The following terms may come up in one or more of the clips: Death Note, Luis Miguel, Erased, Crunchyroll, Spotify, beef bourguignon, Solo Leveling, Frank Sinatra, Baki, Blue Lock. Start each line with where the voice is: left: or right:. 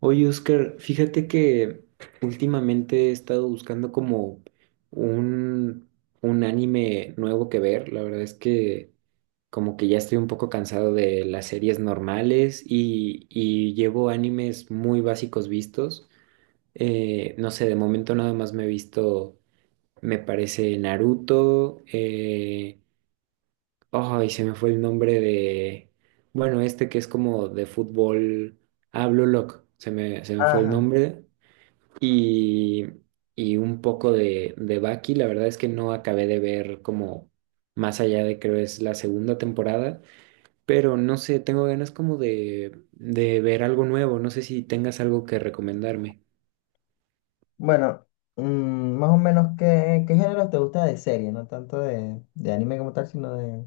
right: Oye, Oscar, fíjate que últimamente he estado buscando como un, un anime nuevo que ver. La verdad es que como que ya estoy un poco cansado de las series normales y llevo animes muy básicos vistos. No sé, de momento nada más me he visto, me parece Naruto. Ay, se me fue el nombre de, bueno, este que es como de fútbol. Ah, Blue Lock, se me fue el
left: Ajá.
right: nombre y, y un poco de Baki. La verdad es que no acabé de ver como más allá de creo es la segunda temporada, pero no sé, tengo ganas como de ver algo nuevo. No sé si tengas algo que recomendarme.
left: Bueno, mm, más o menos, ¿qué géneros te gusta de serie? No tanto de anime como tal, sino de...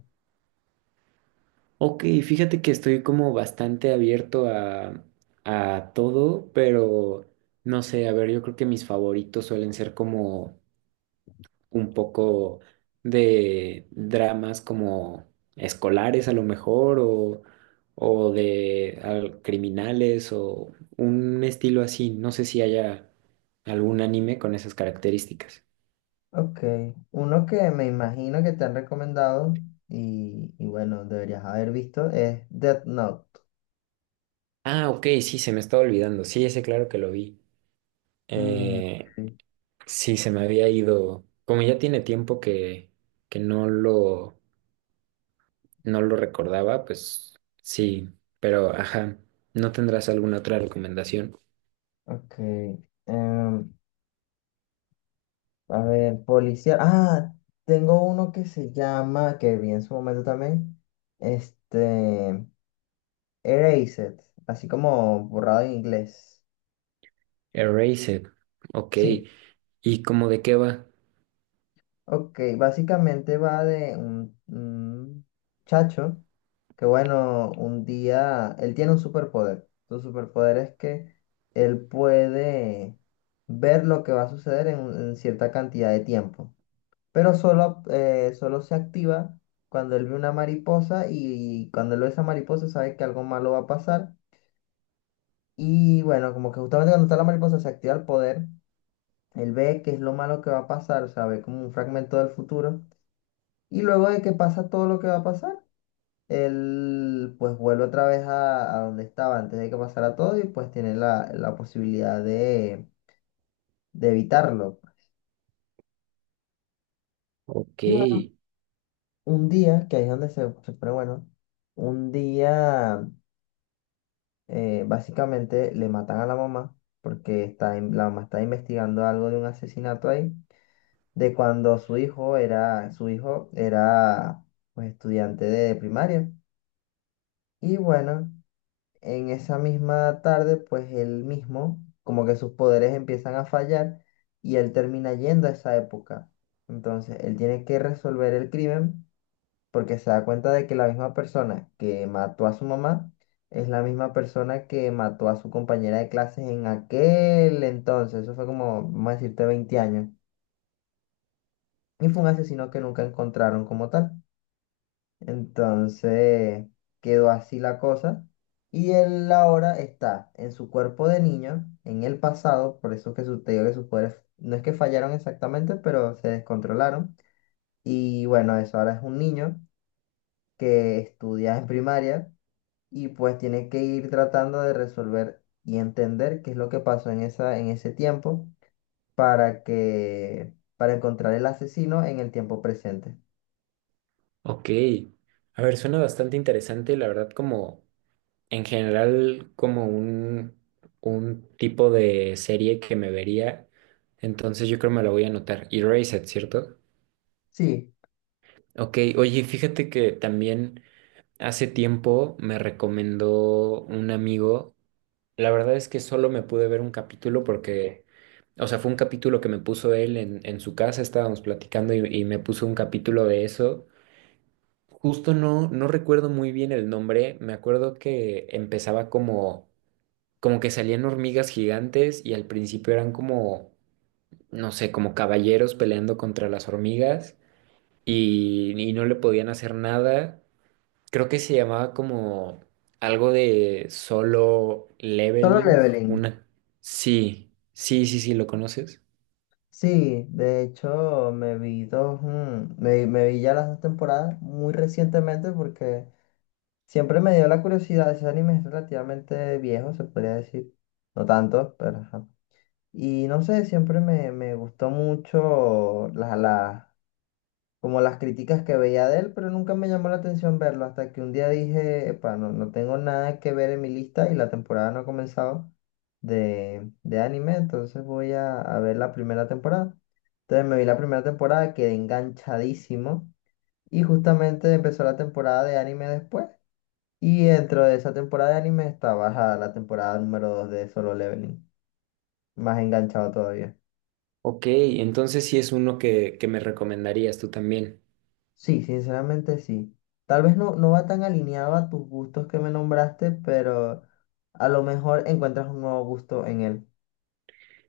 right: Ok, fíjate que estoy como bastante abierto a todo, pero no sé, a ver, yo creo que mis favoritos suelen ser como un poco de dramas como escolares a lo mejor o de criminales o un estilo así. No sé si haya algún anime con esas características.
left: Ok, uno que me imagino que te han recomendado y bueno, deberías haber visto es Death Note.
right: Ah, ok, sí, se me estaba olvidando. Sí, ese claro que lo vi. Eh,
left: Ok,
right: sí, se me había ido. Como ya tiene tiempo que, que no lo, no lo recordaba, pues sí, pero ajá, ¿no tendrás alguna otra recomendación?
left: ok. em, a ver, policía. Ah, tengo uno que se llama, que vi en su momento también, este, Erased, así como borrado en inglés.
right: Erased. Ok.
left: Sí.
right: ¿Y cómo de qué va?
left: Ok, básicamente va de un chacho que bueno, un día, él tiene un superpoder. Su superpoder es que él puede ver lo que va a suceder en cierta cantidad de tiempo, pero solo, solo se activa cuando él ve una mariposa y cuando él ve esa mariposa sabe que algo malo va a pasar. Y bueno, como que justamente cuando está la mariposa se activa el poder, él ve que es lo malo que va a pasar, o sea, ve como un fragmento del futuro. Y luego de que pasa todo lo que va a pasar, él pues vuelve otra vez a donde estaba antes de que pasara todo y pues tiene la posibilidad de evitarlo.
right: Ok,
left: Y bueno, un día, que ahí es donde se pone bueno, un día básicamente le matan a la mamá porque está, la mamá está investigando algo de un asesinato ahí, de cuando su hijo era pues estudiante de primaria. Y bueno. En esa misma tarde, pues él mismo, como que sus poderes empiezan a fallar y él termina yendo a esa época. Entonces, él tiene que resolver el crimen porque se da cuenta de que la misma persona que mató a su mamá es la misma persona que mató a su compañera de clases en aquel entonces. Eso fue como, vamos a decirte, 20 años. Y fue un asesino que nunca encontraron como tal. Entonces quedó así la cosa. Y él ahora está en su cuerpo de niño, en el pasado, por eso que su, te digo que sus poderes no es que fallaron exactamente, pero se descontrolaron. Y bueno, eso ahora es un niño que estudia en primaria y pues tiene que ir tratando de resolver y entender qué es lo que pasó en esa, en ese tiempo para que, para encontrar el asesino en el tiempo presente.
right: ok. A ver, suena bastante interesante, la verdad, como en general, como un tipo de serie que me vería. Entonces yo creo me la voy a anotar. Erased, ¿cierto?
left: Sí,
right: Ok, oye, fíjate que también. Hace tiempo me recomendó un amigo. La verdad es que solo me pude ver un capítulo porque, o sea, fue un capítulo que me puso él en su casa, estábamos platicando y me puso un capítulo de eso. Justo no recuerdo muy bien el nombre, me acuerdo que empezaba como, como que salían hormigas gigantes y al principio eran como, no sé, como caballeros peleando contra las hormigas y no le podían hacer nada. Creo que se llamaba como algo de Solo
left: solo
right: Leveling,
left: leveling.
right: una. Sí, sí, sí, sí, ¿lo conoces?
left: Sí, de hecho me vi dos, me vi ya las 2 temporadas muy recientemente porque siempre me dio la curiosidad, ese anime es relativamente viejo, se podría decir, no tanto, pero ajá. Y no sé, siempre me gustó mucho las como las críticas que veía de él, pero nunca me llamó la atención verlo hasta que un día dije, epa, no tengo nada que ver en mi lista y la temporada no ha comenzado de anime, entonces voy a ver la primera temporada. Entonces me vi la primera temporada, quedé enganchadísimo y justamente empezó la temporada de anime después. Y dentro de esa temporada de anime está bajada la temporada número 2 de Solo Leveling, más enganchado todavía.
right: Ok, entonces sí es uno que me recomendarías tú también.
left: Sí, sinceramente sí. Tal vez no, no va tan alineado a tus gustos que me nombraste, pero a lo mejor encuentras un nuevo gusto en él.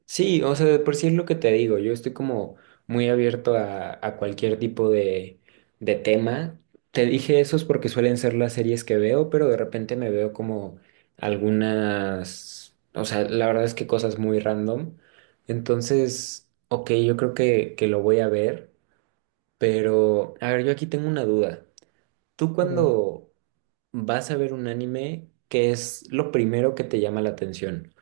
right: Sí, o sea, de por sí es lo que te digo, yo estoy como muy abierto a cualquier tipo de tema. Te dije eso es porque suelen ser las series que veo, pero de repente me veo como algunas, o sea, la verdad es que cosas muy random. Entonces, ok, yo creo que lo voy a ver, pero a ver, yo aquí tengo una duda. ¿Tú
left: Ok.
right: cuando vas a ver un anime, qué es lo primero que te llama la atención?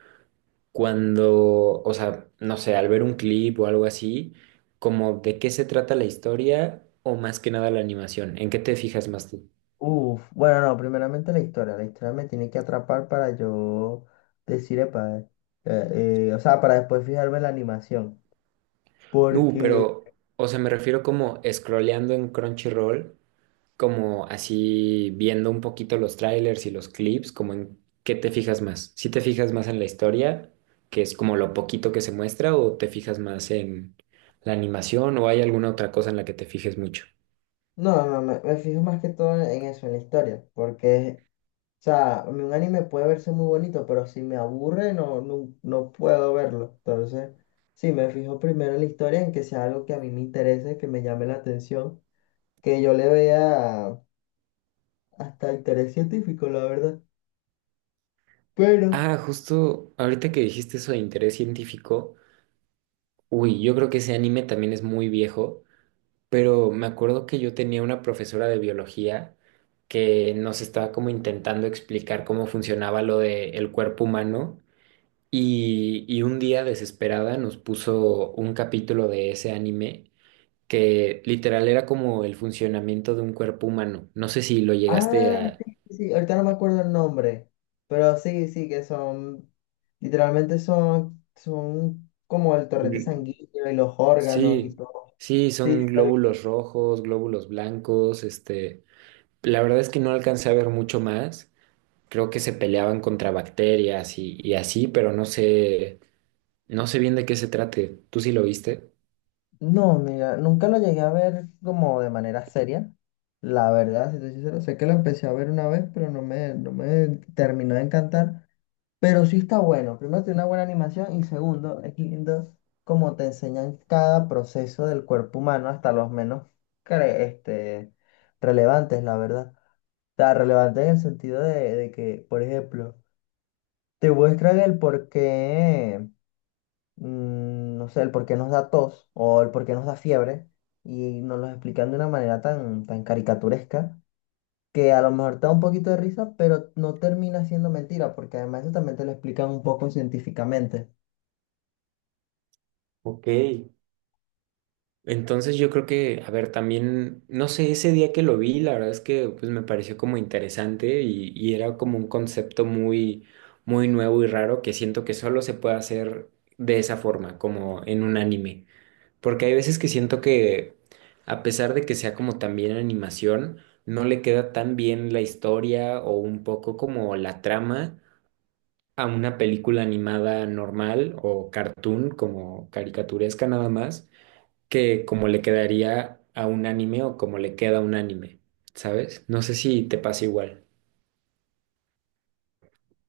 right: Cuando, o sea, no sé, al ver un clip o algo así, como de qué se trata la historia o más que nada la animación, ¿en qué te fijas más tú?
left: Uf, bueno, no, primeramente la historia. La historia me tiene que atrapar para yo decir, epa, o sea, para después fijarme en la animación.
right: No,
left: Porque...
right: pero, o sea, me refiero como scrolleando en Crunchyroll, como así viendo un poquito los trailers y los clips, como en qué te fijas más. ¿Si te fijas más en la historia, que es como lo poquito que se muestra, o te fijas más en la animación, o hay alguna otra cosa en la que te fijes mucho?
left: No, no, me fijo más que todo en eso, en la historia, porque o sea, a mí un anime puede verse muy bonito, pero si me aburre, no, no, no puedo verlo. Entonces, sí, me fijo primero en la historia, en que sea algo que a mí me interese, que me llame la atención, que yo le vea hasta interés científico, la verdad. Pero,
right: Ah, justo ahorita que dijiste eso de interés científico, uy, yo creo que ese anime también es muy viejo, pero me acuerdo que yo tenía una profesora de biología que nos estaba como intentando explicar cómo funcionaba lo del cuerpo humano y un día desesperada nos puso un capítulo de ese anime que literal era como el funcionamiento de un cuerpo humano. No sé si lo llegaste
left: ah,
right: a...
left: sí, sí, sí, ahorita no me acuerdo el nombre, pero sí, sí, que son, literalmente son, son como el torrente sanguíneo y los órganos y
right: Sí,
left: todo.
right: sí,
left: Sí,
right: son
left: sí, sí.
right: glóbulos rojos, glóbulos blancos, este, la verdad es que no alcancé a ver mucho más. Creo que se peleaban contra bacterias y así, pero no sé, no sé bien de qué se trate. ¿Tú sí lo viste?
left: No, mira, nunca lo llegué a ver como de manera seria. La verdad, si te soy sincero, sé que lo empecé a ver una vez, pero no me, no me terminó de encantar. Pero sí está bueno. Primero, tiene una buena animación y segundo, es lindo cómo te enseñan cada proceso del cuerpo humano, hasta los menos cre- este, relevantes, la verdad. O sea, relevantes en el sentido de que, por ejemplo, te muestran el por qué no sé, el por qué nos da tos o el por qué nos da fiebre y nos los explican de una manera tan caricaturesca que a lo mejor te da un poquito de risa, pero no termina siendo mentira, porque además eso también te lo explican un poco científicamente.
right: Ok, entonces yo creo que, a ver, también, no sé, ese día que lo vi, la verdad es que pues me pareció como interesante y era como un concepto muy, muy nuevo y raro que siento que solo se puede hacer de esa forma, como en un anime. Porque hay veces que siento que, a pesar de que sea como también animación, no le queda tan bien la historia o un poco como la trama a una película animada normal o cartoon, como caricaturesca nada más, que como le quedaría a un anime o como le queda a un anime, ¿sabes? No sé si te pasa igual.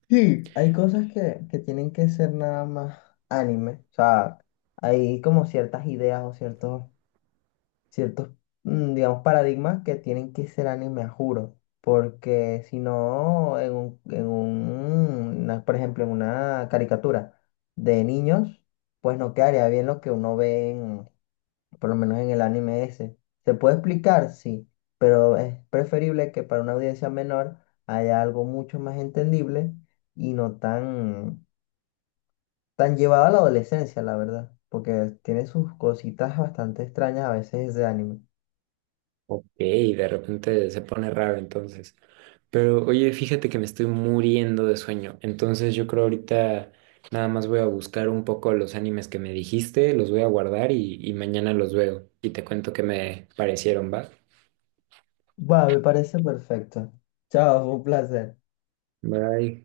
left: Sí. Hay cosas que tienen que ser nada más anime, o sea, hay como ciertas ideas o ciertos, digamos, paradigmas que tienen que ser anime, a juro. Porque si no, por ejemplo, en una caricatura de niños, pues no quedaría bien lo que uno ve en, por lo menos en el anime ese. ¿Se puede explicar? Sí, pero es preferible que para una audiencia menor haya algo mucho más entendible y no tan llevado a la adolescencia, la verdad. Porque tiene sus cositas bastante extrañas a veces ese anime.
right: Ok, de repente se pone raro entonces. Pero oye, fíjate que me estoy muriendo de sueño. Entonces yo creo ahorita nada más voy a buscar un poco los animes que me dijiste, los voy a guardar y mañana los veo. Y te cuento qué me parecieron, ¿va?
left: Va, me parece perfecto. Chao, fue un placer.
right: Bye.